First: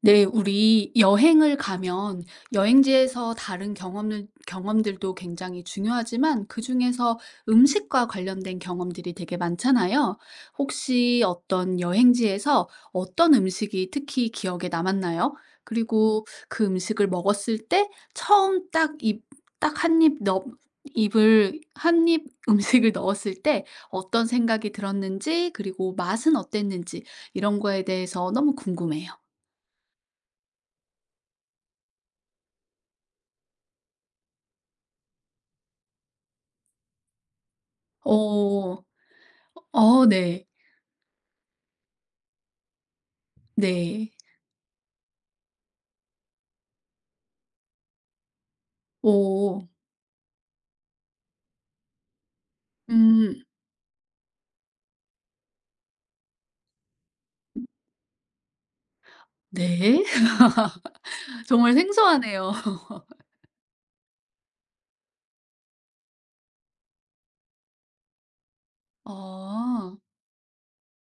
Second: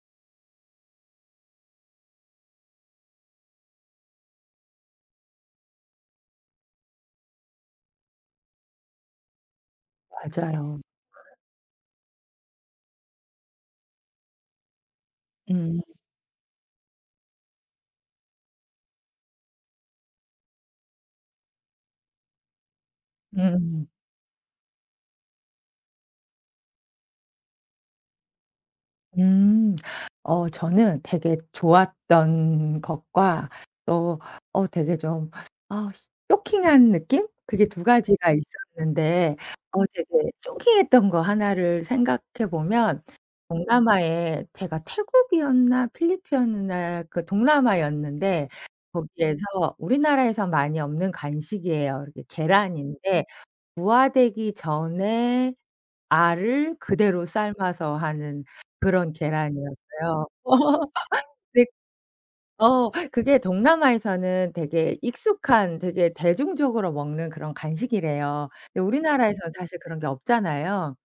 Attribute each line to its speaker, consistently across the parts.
Speaker 1: 네, 우리 여행을 가면 여행지에서 다른 경험을, 경험들도 굉장히 중요하지만 그중에서 음식과 관련된 경험들이 되게 많잖아요.
Speaker 2: 맞아요.
Speaker 1: 혹시 어떤 여행지에서 어떤 음식이 특히 기억에 남았나요?
Speaker 2: 음.
Speaker 1: 그리고 그 음식을 먹었을 때 처음 딱 입, 딱 한 입 넣, 입을, 한 입 음식을 넣었을 때
Speaker 2: 음.
Speaker 1: 어떤 생각이 들었는지, 그리고 맛은 어땠는지 이런 거에 대해서 너무 궁금해요.
Speaker 2: 음. 저는 되게 좋았던 것과 또 되게 좀 아 쇼킹한 느낌? 그게 두 가지가
Speaker 1: 어.
Speaker 2: 있었는데
Speaker 1: 어
Speaker 2: 되게
Speaker 1: 네.
Speaker 2: 쇼킹했던 거 하나를 생각해 보면
Speaker 1: 네.
Speaker 2: 동남아에 제가 태국이었나 필리핀이었나 그 동남아였는데 거기에서
Speaker 1: 오,
Speaker 2: 우리나라에서 많이 없는 간식이에요. 이게 계란인데
Speaker 1: 음.
Speaker 2: 부화되기 전에 알을 그대로 삶아서 하는 그런
Speaker 1: 네.
Speaker 2: 계란이었어요. 네.
Speaker 1: 정말 생소하네요.
Speaker 2: 그게 동남아에서는 되게 익숙한 되게 대중적으로 먹는 그런 간식이래요. 근데 우리나라에선 사실
Speaker 1: 아.
Speaker 2: 그런 게 없잖아요.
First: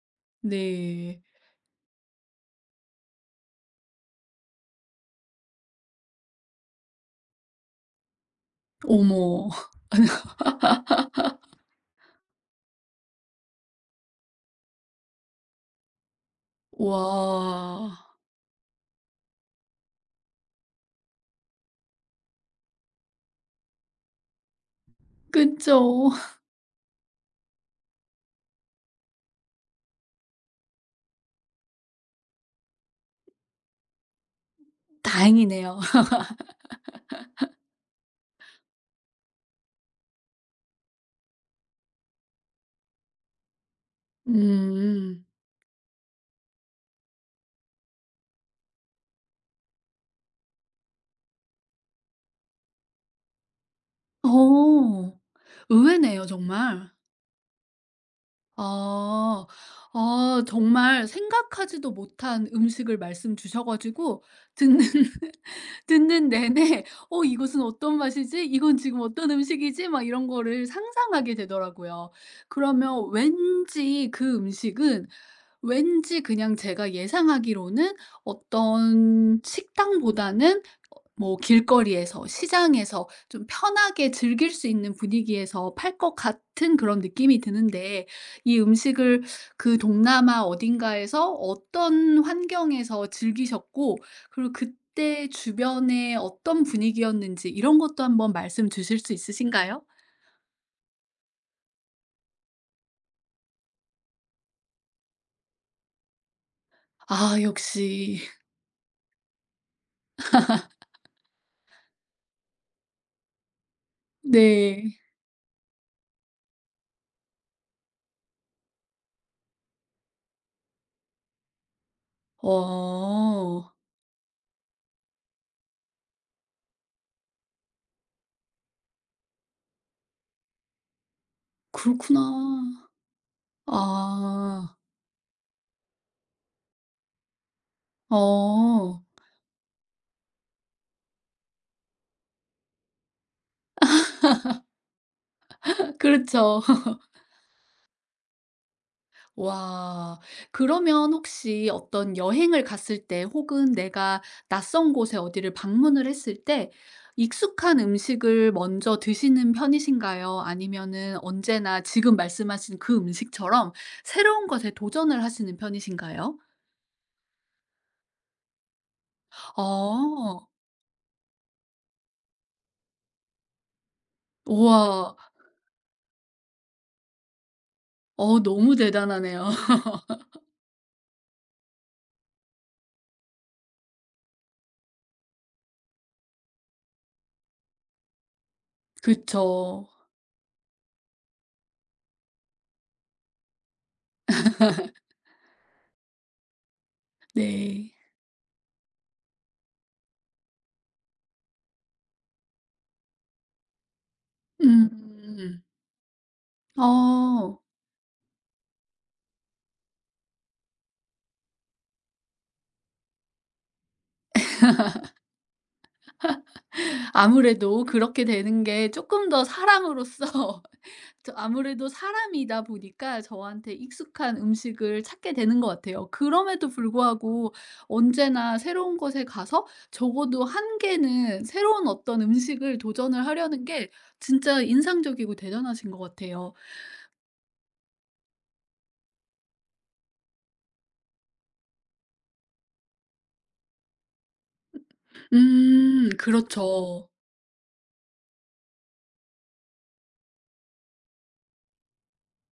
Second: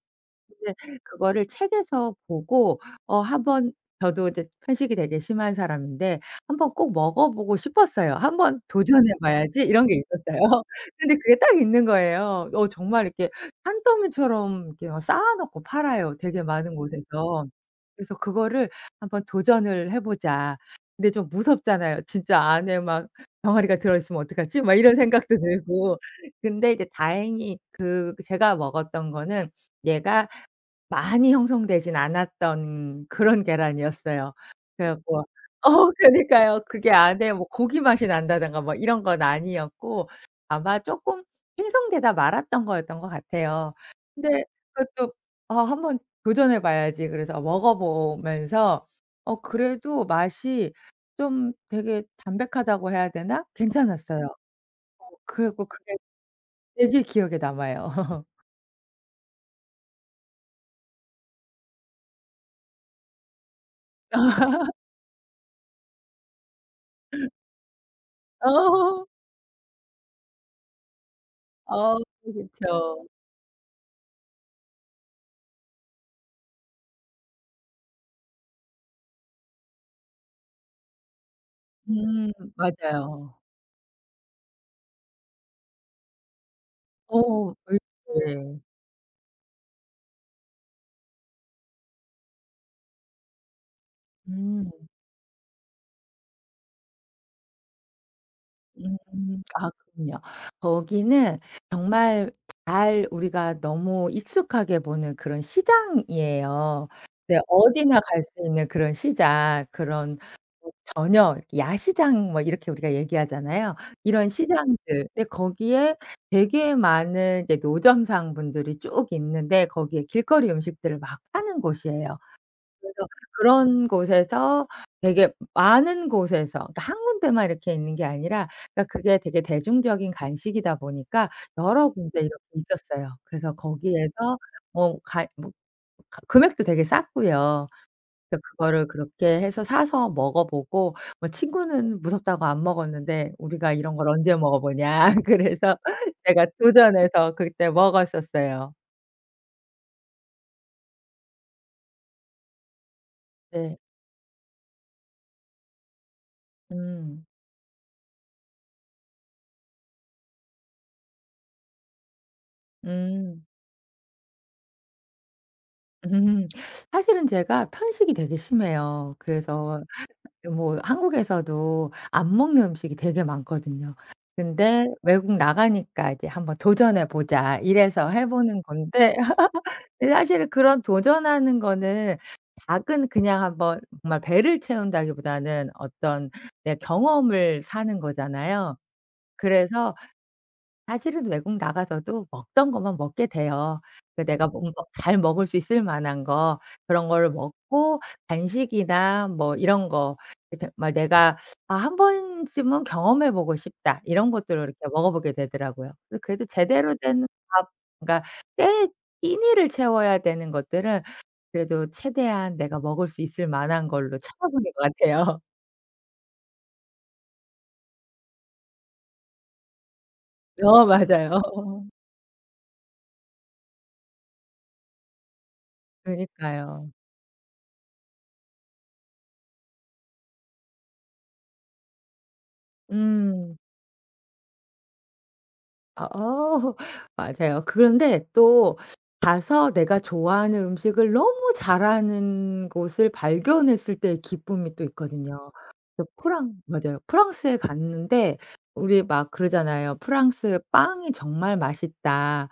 Speaker 2: 이제
Speaker 1: 네.
Speaker 2: 그거를 책에서 보고 한번 저도 이제 편식이 되게 심한 사람인데 '한 번 꼭 먹어 보고 싶었어요. 한 번 도전해
Speaker 1: 어머.
Speaker 2: 봐야지.' 이런 게 있었어요. 근데 그게 딱 있는 거예요. 정말 이렇게 산더미처럼 이렇게 막 쌓아 놓고 팔아요, 되게 많은 곳에서.
Speaker 1: 와.
Speaker 2: 그래서 그거를 '한번 도전을 해 보자.' 근데 좀 무섭잖아요. '진짜 안에 막 병아리가 들어 있으면 어떡하지?' 막 이런 생각도 들고.
Speaker 1: 그쵸.
Speaker 2: 근데 이제 다행히 그 제가 먹었던 거는 얘가 많이 형성되진 않았던 그런 계란이었어요. 그래 갖고
Speaker 1: 다행이네요.
Speaker 2: 그러니까요. 그게 안에 뭐 고기 맛이 난다든가 뭐 이런 건 아니었고 아마 쪼끔 생성되다 말았던 거였던 것 같아요. 근데 그것도
Speaker 1: 음.
Speaker 2: '아 한번 도전해 봐야지.' 그래서 먹어 보면서 그래도 맛이 좀 되게 담백하다고 해야 되나? 괜찮았어요.
Speaker 1: 어.
Speaker 2: 그래 갖고 그게
Speaker 1: 의외네요 정말.
Speaker 2: 되게 기억에 남아요.
Speaker 1: 아. 아 정말 생각하지도 못한 음식을 말씀 주셔 가지고 듣는 듣는 내내 '어 이것은 어떤 맛이지? 이건 지금
Speaker 2: 어.
Speaker 1: 어떤 음식이지?' 막 이런 거를 상상하게
Speaker 2: 어
Speaker 1: 되더라고요.
Speaker 2: 그렇죠.
Speaker 1: 그러면 왠지 그 음식은 왠지 그냥 제가 예상하기로는 어떤 식당보다는 뭐 길거리에서 시장에서
Speaker 2: 맞아요.
Speaker 1: 좀 편하게 즐길 수 있는 분위기에서 팔 것 같은 그런
Speaker 2: 어
Speaker 1: 느낌이
Speaker 2: 예
Speaker 1: 드는데 이
Speaker 2: 네.
Speaker 1: 음식을 그 동남아 어딘가에서 어떤 환경에서 즐기셨고 그리고
Speaker 2: 음.
Speaker 1: 그때 주변에 어떤 분위기였는지 이런 것도 한번 말씀 주실 수
Speaker 2: 음. 아
Speaker 1: 있으신가요?
Speaker 2: 그럼요. 거기는 정말 잘 우리가 너무 익숙하게 보는 그런 시장이에요.
Speaker 1: 아
Speaker 2: 네 어디나
Speaker 1: 역시.
Speaker 2: 갈 수 있는 그런 시장, 그런 저녁 야시장 뭐 이렇게 우리가 얘기하잖아요. 이런
Speaker 1: 네.
Speaker 2: 시장들. 근데 거기에 되게 많은 이제 노점상분들이 쭉 있는데 거기에 길거리 음식들을 막 파는 곳이에요. 그래서
Speaker 1: 어.
Speaker 2: 그런 곳에서 되게 많은 곳에서 그러니까 한 군데만 이렇게 있는 게 아니라 그러니까 그게 되게 대중적인 간식이다 보니까 여러
Speaker 1: 그렇구나.
Speaker 2: 군데 이렇게 있었어요. 그래서 거기에서
Speaker 1: 아.
Speaker 2: 뭐 가 뭐 가 금액도 되게 쌌고요. 그래서 그거를
Speaker 1: 어.
Speaker 2: 그렇게 해서 사서 먹어 보고 뭐 친구는 무섭다고 안 먹었는데 "우리가 이런 걸 언제 먹어 보냐." 그래서 제가
Speaker 1: 그렇죠.
Speaker 2: 도전해서 그때 먹었었어요.
Speaker 1: 와. 그러면 혹시 어떤 여행을 갔을 때 혹은
Speaker 2: 네.
Speaker 1: 내가 낯선 곳에 어디를 방문을 했을 때
Speaker 2: 음.
Speaker 1: 익숙한 음식을 먼저 드시는 편이신가요? 아니면은 언제나 지금 말씀하신 그
Speaker 2: 음.
Speaker 1: 음식처럼 새로운 것에 도전을 하시는 편이신가요?
Speaker 2: 음. 사실은 제가 편식이 되게 심해요. 그래서
Speaker 1: 어.
Speaker 2: 뭐 한국에서도 안 먹는 음식이 되게 많거든요. 근데
Speaker 1: 우와.
Speaker 2: 외국 나가니까 이제 '한번 도전해 보자.' 이래서 해
Speaker 1: 어
Speaker 2: 보는
Speaker 1: 너무
Speaker 2: 건데
Speaker 1: 대단하네요.
Speaker 2: 사 실 그런 도전하는 거는 작은 그냥 한번 정말 배를 채운다기보다는 어떤 내 경험을 사는 거잖아요.
Speaker 1: 그쵸.
Speaker 2: 그래서 사실은 외국 나가서도 먹던 것만 먹게 돼요. 그 내가 뭔가 잘 먹을 수 있을 만한 거 그런 거를
Speaker 1: 네.
Speaker 2: 먹고 간식이나 뭐 이런 거 이렇게 막 내가 '아 한 번쯤은 경험해 보고 싶다.' 이런 것들을 이렇게 먹어보게
Speaker 1: 음.
Speaker 2: 되더라고요. 그래서 그래도 제대로 된
Speaker 1: 어.
Speaker 2: 밥 그러니까 때 끼니를 채워야 되는 것들은 그래도 최대한 내가 먹을 수 있을 만한 걸로 찾아보는 것 같아요.
Speaker 1: 아무래도 그렇게 되는 게 조금 더 사람으로서
Speaker 2: 어
Speaker 1: 저
Speaker 2: 맞아요.
Speaker 1: 아무래도 사람이다 보니까 저한테 익숙한 음식을 찾게 되는 것 같아요. 그럼에도
Speaker 2: 그니까요.
Speaker 1: 불구하고 언제나 새로운 곳에 가서 적어도 한 개는 새로운 어떤 음식을 도전을
Speaker 2: 음.
Speaker 1: 하려는 게 진짜 인상적이고 대단하신 것
Speaker 2: 아
Speaker 1: 같아요.
Speaker 2: 어. 맞아요. 그런데 또 가서 내가 좋아하는 음식을 너무 잘하는 곳을 발견했을 때의 기쁨이 또 있거든요. 그 프랑 맞아요.
Speaker 1: 그렇죠.
Speaker 2: 프랑스에 갔는데 우리 막 그러잖아요. "프랑스 빵이 정말 맛있다."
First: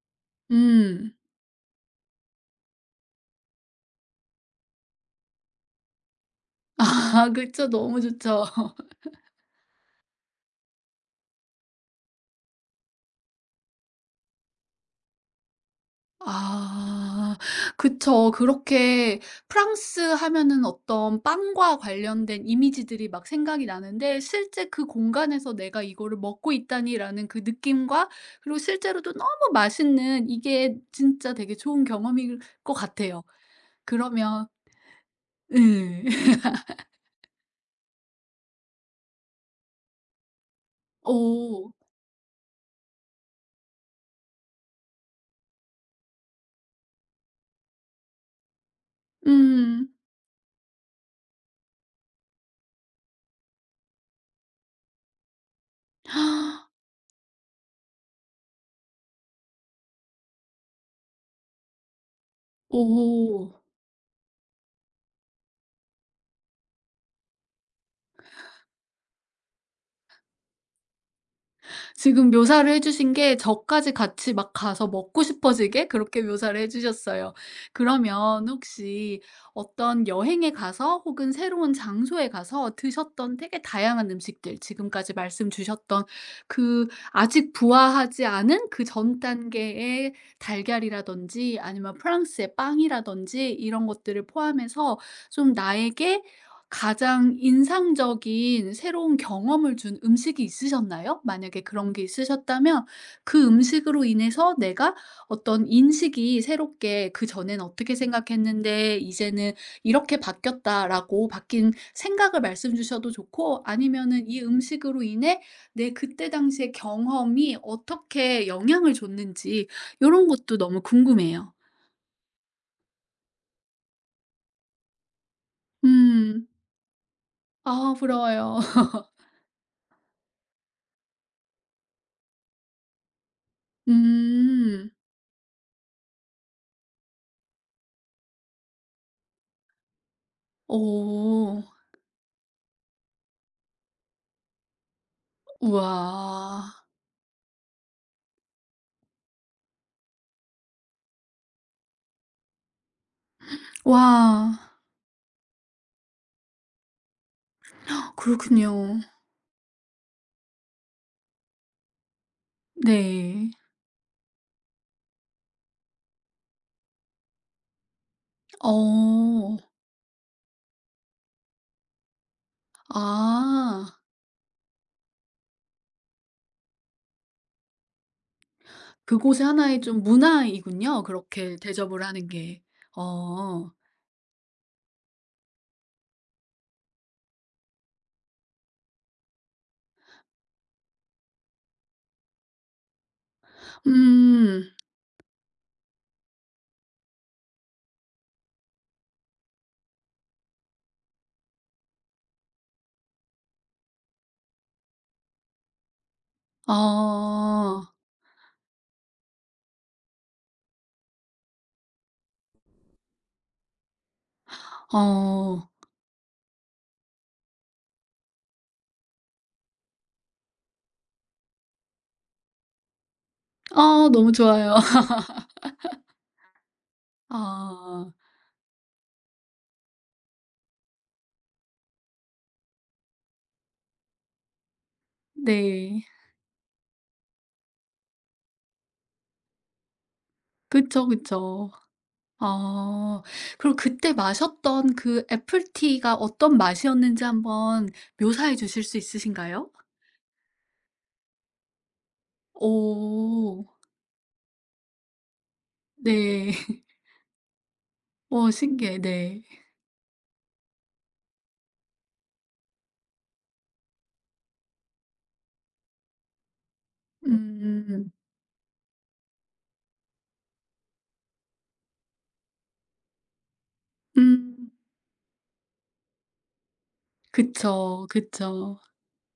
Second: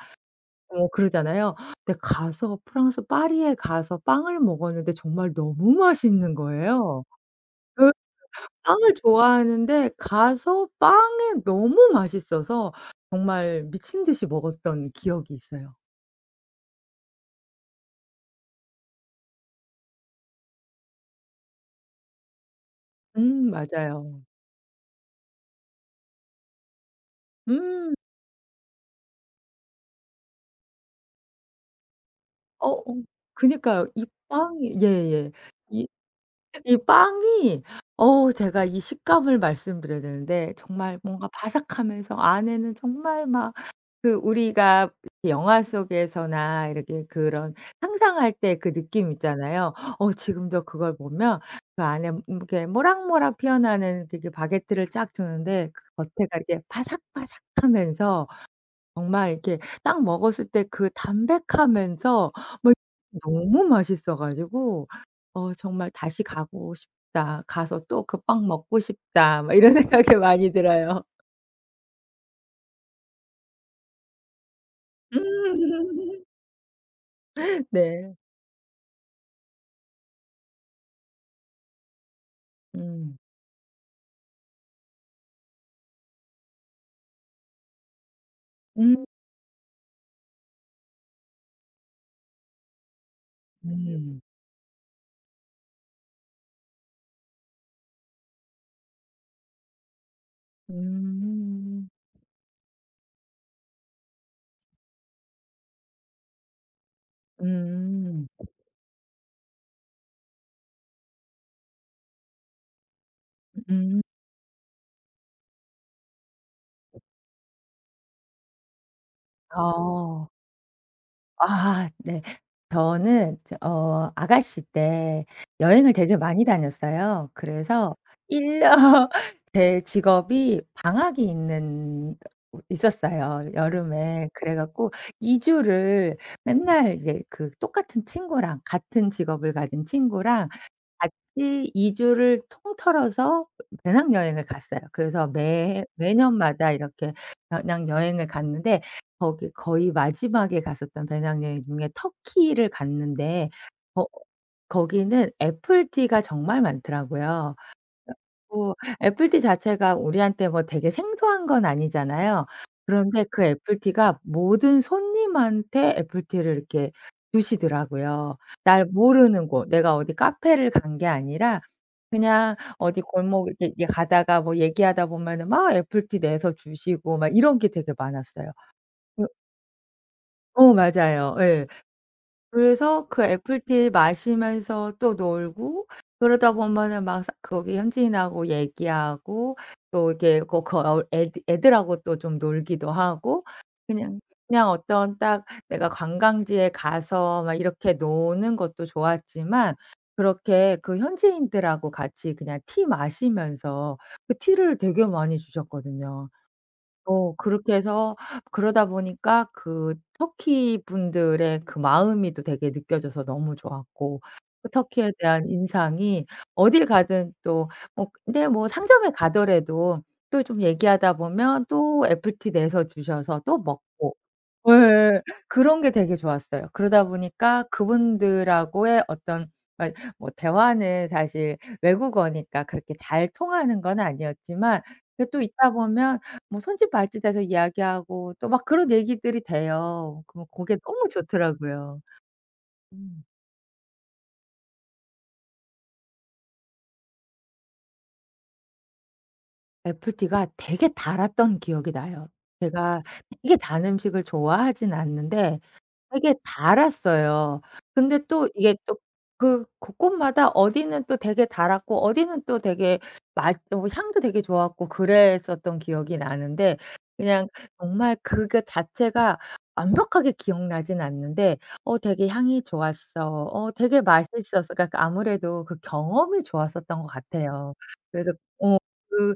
Speaker 2: 뭐
Speaker 1: 음.
Speaker 2: 그러잖아요. 근데 가서 프랑스 파리에 가서 빵을 먹었는데 정말 너무 맛있는 거예요.
Speaker 1: 아 그쵸.
Speaker 2: 예.
Speaker 1: 너무 좋죠.
Speaker 2: 빵을 좋아하는데 가서 빵이 너무 맛있어서 정말 미친 듯이 먹었던 기억이 있어요.
Speaker 1: 아 그쵸. 그렇게 프랑스 하면은 어떤 빵과 관련된 이미지들이 막 생각이 나는데
Speaker 2: 맞아요.
Speaker 1: 실제 그 공간에서 '내가 이거를 먹고 있다니.'라는 그
Speaker 2: 음.
Speaker 1: 느낌과 그리고 실제로도 너무 맛있는 이게 진짜 되게 좋은 경험일 것
Speaker 2: 어어.
Speaker 1: 같아요.
Speaker 2: 그니까요. 이
Speaker 1: 그러면
Speaker 2: 빵이 예예. 이
Speaker 1: 음,
Speaker 2: 이 빵이 어우 제가 이 식감을 말씀드려야 되는데 정말 뭔가
Speaker 1: 오,
Speaker 2: 바삭하면서 안에는 정말 막 그 우리가 영화 속에서나 이렇게 그런 상상할 때 그 느낌 있잖아요.
Speaker 1: 음.
Speaker 2: 지금도 그걸 보면 그 안에 이렇게 모락모락 피어나는 그게 바게트를 쫙 주는데 그 겉에가 이렇게 바삭바삭하면서 정말 이렇게 딱 먹었을 때 그 담백하면서 뭐
Speaker 1: 오.
Speaker 2: 너무 맛있어 가지고 '어 정말 다시 가고 싶다. 가서 또 그 빵 먹고 싶다.' 막 이런 생각이 많이 들어요.
Speaker 1: 지금 묘사를 해 주신 게 저까지 같이 막 가서 먹고 싶어지게 그렇게
Speaker 2: 음.
Speaker 1: 묘사를 해 주셨어요.
Speaker 2: 네.
Speaker 1: 그러면 혹시 어떤 여행에 가서 혹은 새로운 장소에 가서
Speaker 2: 음.
Speaker 1: 드셨던 되게 다양한 음식들 지금까지 말씀 주셨던 그 아직 부화하지 않은 그
Speaker 2: 음.
Speaker 1: 전 단계의 달걀이라든지 아니면 프랑스의 빵이라든지 이런
Speaker 2: 음.
Speaker 1: 것들을 포함해서 좀 나에게 가장 인상적인 새로운 경험을 준 음식이 있으셨나요? 만약에
Speaker 2: 음.
Speaker 1: 그런 게 있으셨다면 그 음식으로 인해서 내가 어떤 인식이 새롭게 그전엔 어떻게
Speaker 2: 음.
Speaker 1: 생각했는데 이제는 이렇게 바뀌었다.'라고 바뀐 생각을 말씀 주셔도 좋고
Speaker 2: 음.
Speaker 1: 아니면은 이 음식으로 인해 내 그때 당시의 경험이 어떻게 영향을 줬는지 이런
Speaker 2: 어.
Speaker 1: 것도 너무 궁금해요.
Speaker 2: 아 네. 저는 아가씨 때 여행을 되게 많이
Speaker 1: 음.
Speaker 2: 다녔어요.
Speaker 1: 아
Speaker 2: 그래서
Speaker 1: 부러워요.
Speaker 2: 1년 제 직업이 방학이 있는 있었어요, 여름에. 그래
Speaker 1: 음.
Speaker 2: 갖고 2주 주를 맨날 이제 그 똑같은 친구랑 같은 직업을 가진 친구랑
Speaker 1: 오...
Speaker 2: 같이 2주 주를 통틀어서 배낭여행을 갔어요. 그래서 매
Speaker 1: 우와.
Speaker 2: 매년마다 이렇게 배낭여행을 갔는데 거기 거의 마지막에 갔었던 배낭여행 중에 터키를 갔는데 거
Speaker 1: 와.
Speaker 2: 거기는 애플티가 정말 많더라고요. 뭐
Speaker 1: 그렇군요.
Speaker 2: 애플티 자체가 우리한테 뭐 되게 생소한 건 아니잖아요. 그런데 그
Speaker 1: 네.
Speaker 2: 애플티가 모든 손님한테 애플티를 이렇게 주시더라고요. 날 모르는
Speaker 1: 어.
Speaker 2: 곳 내가 어디 카페를 간 게 아니라 그냥 어디 골목 이렇게
Speaker 1: 아.
Speaker 2: 이렇게 가다가 뭐 얘기하다 보면은 막 애플티 내서 주시고 막 이런 게 되게 많았어요. 그
Speaker 1: 그곳의 하나의 좀 문화이군요.
Speaker 2: 맞아요.
Speaker 1: 그렇게
Speaker 2: 예.
Speaker 1: 대접을 하는 게.
Speaker 2: 그래서 그
Speaker 1: 어.
Speaker 2: 애플티 마시면서 또 놀고 그러다 보면은 막 사 거기 현지인하고 얘기하고 또 이게거 그 어 애 애들하고 또 좀 놀기도 하고 그냥
Speaker 1: 음.
Speaker 2: 그냥 어떤 딱 내가 관광지에 가서 막 이렇게 노는 것도 좋았지만 그렇게 그 현지인들하고 같이 그냥 티 마시면서 그 티를 되게 많이 주셨거든요.
Speaker 1: 아.
Speaker 2: 그렇게 해서 그러다 보니까 그 터키 분들의 그 마음이 또 되게 느껴져서 너무 좋았고 그 터키에 대한
Speaker 1: 어.
Speaker 2: 인상이 어딜 가든 또 뭐 근데 뭐 상점에 가더라도 또 좀 얘기하다 보면 또 애플티 내서 주셔서 또
Speaker 1: 아
Speaker 2: 먹고
Speaker 1: 너무 좋아요.
Speaker 2: 예 그런 게 되게 좋았어요. 그러다 보니까
Speaker 1: 아.
Speaker 2: 그분들하고의 어떤 뭐 대화는 사실 외국어니까 그렇게 잘 통하는 건 아니었지만 근데 또 있다
Speaker 1: 네.
Speaker 2: 보면 뭐 손짓발짓해서 이야기하고 또 막 그런 얘기들이 돼요. 그럼 그게
Speaker 1: 그쵸,
Speaker 2: 너무
Speaker 1: 그쵸.
Speaker 2: 좋더라고요.
Speaker 1: 아.
Speaker 2: 음.
Speaker 1: 그럼 그때 마셨던 그 애플티가 어떤 맛이었는지 한번 묘사해 주실 수 있으신가요?
Speaker 2: 애플티가 되게 달았던 기억이 나요. 제가 되게
Speaker 1: 오.
Speaker 2: 단 음식을 좋아하진 않는데 되게
Speaker 1: 네.
Speaker 2: 달았어요. 근데 또
Speaker 1: 어
Speaker 2: 이게
Speaker 1: 신기해.
Speaker 2: 또
Speaker 1: 네.
Speaker 2: 그 곳곳마다 어디는 또 되게 달았고 어디는 또 되게 맛 어 향도 되게 좋았고 그랬었던 기억이 나는데
Speaker 1: 음.
Speaker 2: 그냥
Speaker 1: 음.
Speaker 2: 정말 그거 자체가 완벽하게 기억나진 않는데 '어 되게 향이 좋았어. 어 되게
Speaker 1: 음.
Speaker 2: 맛있었어.' 그러니까 아무래도 그 경험이 좋았었던 것 같아요.
Speaker 1: 그쵸,
Speaker 2: 그래서 어
Speaker 1: 그쵸.
Speaker 2: 그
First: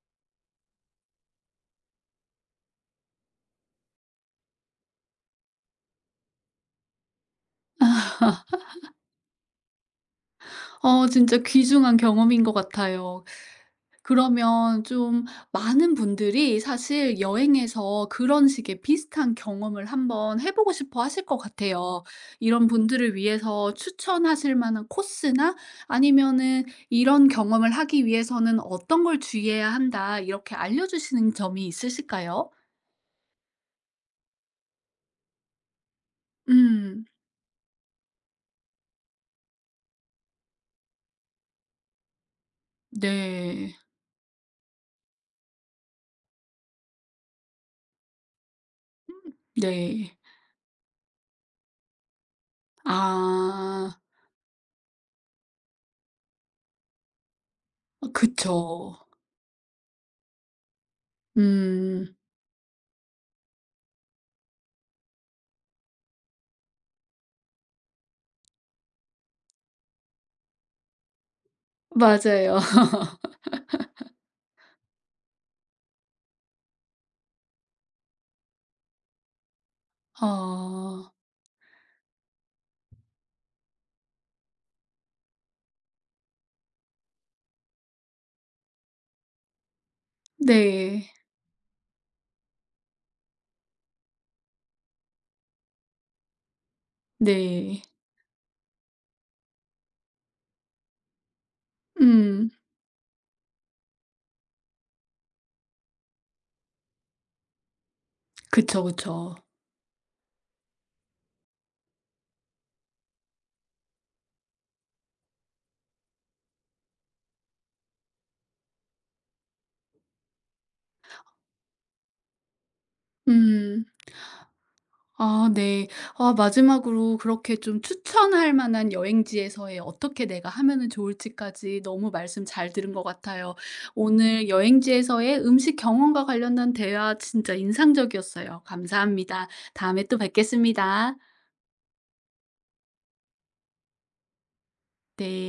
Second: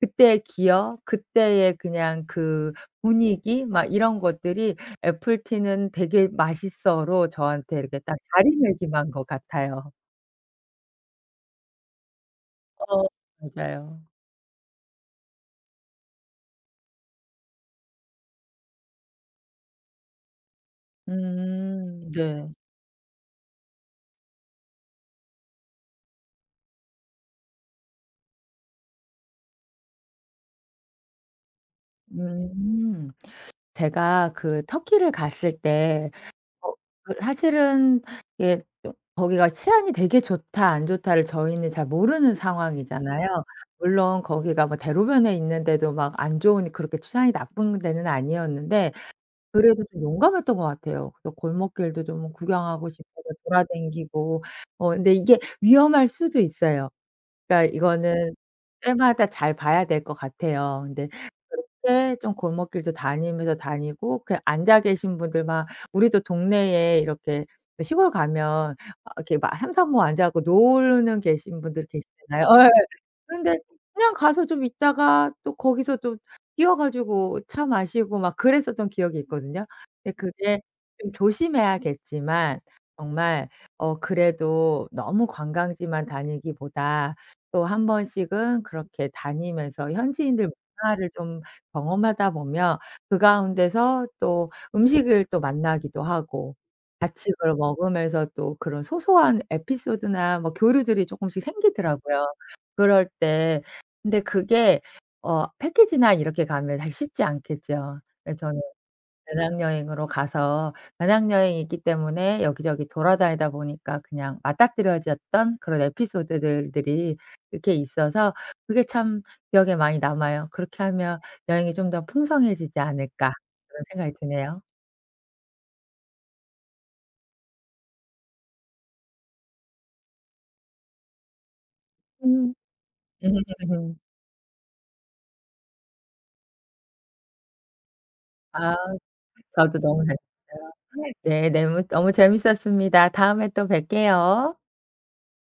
Speaker 2: 그때의 기억, 그때의 그냥 그 분위기 막 이런 것들이 "애플티는 되게 맛있어."로 저한테 이렇게 딱 자리매김한 것 같아요.
Speaker 1: 어 진짜 귀중한 경험인 것
Speaker 2: 어.
Speaker 1: 같아요.
Speaker 2: 맞아요.
Speaker 1: 그러면 좀 많은 분들이 사실 여행에서 그런 식의 비슷한 경험을 한번 해 보고 싶어 하실 것 같아요.
Speaker 2: 음. 네.
Speaker 1: 이런 분들을 위해서 추천하실 만한 코스나 아니면은 "이런 경험을 하기 위해서는 어떤 걸 주의해야 한다." 이렇게 알려 주시는 점이 있으실까요?
Speaker 2: 음. 제가 그 터키를 갔을 때 어
Speaker 1: 음.
Speaker 2: 그 사실은 이게 좀 거기가 치안이 되게 좋다 안 좋다를 저희는 잘 모르는 상황이잖아요.
Speaker 1: 네.
Speaker 2: 물론 거기가 뭐 대로변에 있는데도 막 안 좋은 그렇게 치안이 나쁜 데는 아니었는데
Speaker 1: 음
Speaker 2: 그래도 좀
Speaker 1: 네.
Speaker 2: 용감했던 것 같아요. 그래서 골목길도 좀 구경하고 싶어서
Speaker 1: 아.
Speaker 2: 돌아다니고 근데 이게 위험할 수도 있어요. 그러니까
Speaker 1: 어
Speaker 2: 이거는
Speaker 1: 그쵸.
Speaker 2: 때마다 잘 봐야 될 것 같아요. 근데
Speaker 1: 음.
Speaker 2: 그렇게 좀 골목길도 다니면서 다니고 그 앉아 계신 분들 막 우리도 동네에 이렇게 시골 가면 아 이렇게 막 삼삼오오 앉아 갖고 노는 계신 분들 계시잖아요.
Speaker 1: 맞아요.
Speaker 2: 근데 그냥 가서 좀 있다가 또 거기서 또 뛰어 가지고 차 마시고 막 그랬었던 기억이 있거든요. 근데 그게
Speaker 1: 어.
Speaker 2: 좀 조심해야겠지만 정말 그래도 너무 관광지만 다니기보다 또 한 번씩은 그렇게 다니면서 현지인들 문화를
Speaker 1: 네.
Speaker 2: 좀 경험하다 보면 그 가운데서 또 음식을 또 만나기도 하고 같이 그걸
Speaker 1: 네.
Speaker 2: 먹으면서 또 그런 소소한 에피소드나 뭐 교류들이 조금씩 생기더라고요.
Speaker 1: 음.
Speaker 2: 그럴 때. 근데 그게 패키지나 이렇게 가면 사실 쉽지 않겠죠. 그래서 저는
Speaker 1: 그쵸, 그쵸.
Speaker 2: 배낭여행으로 가서 배낭여행이기 때문에 여기저기 돌아다니다 보니까 그냥 맞닥뜨려졌던 그런 에피소드들들이 이렇게 있어서 그게 참 기억에 많이 남아요. '그렇게 하면 여행이 좀 더 풍성해지지 않을까.'
Speaker 1: 음.
Speaker 2: 그런 생각이 드네요.
Speaker 1: 아 네. 아 마지막으로 그렇게 좀 추천할 만한 여행지에서의 어떻게 내가 하면은 좋을지까지 너무 말씀
Speaker 2: 음.
Speaker 1: 잘 들은 것 같아요. 오늘 여행지에서의 음식 경험과 관련된 대화 진짜 인상적이었어요.
Speaker 2: 아
Speaker 1: 감사합니다.
Speaker 2: 저도
Speaker 1: 다음에
Speaker 2: 너무
Speaker 1: 또
Speaker 2: 재밌어요.
Speaker 1: 뵙겠습니다.
Speaker 2: 네. 네무 너무 재밌었습니다. 다음에 또 뵐게요.
Speaker 1: 네.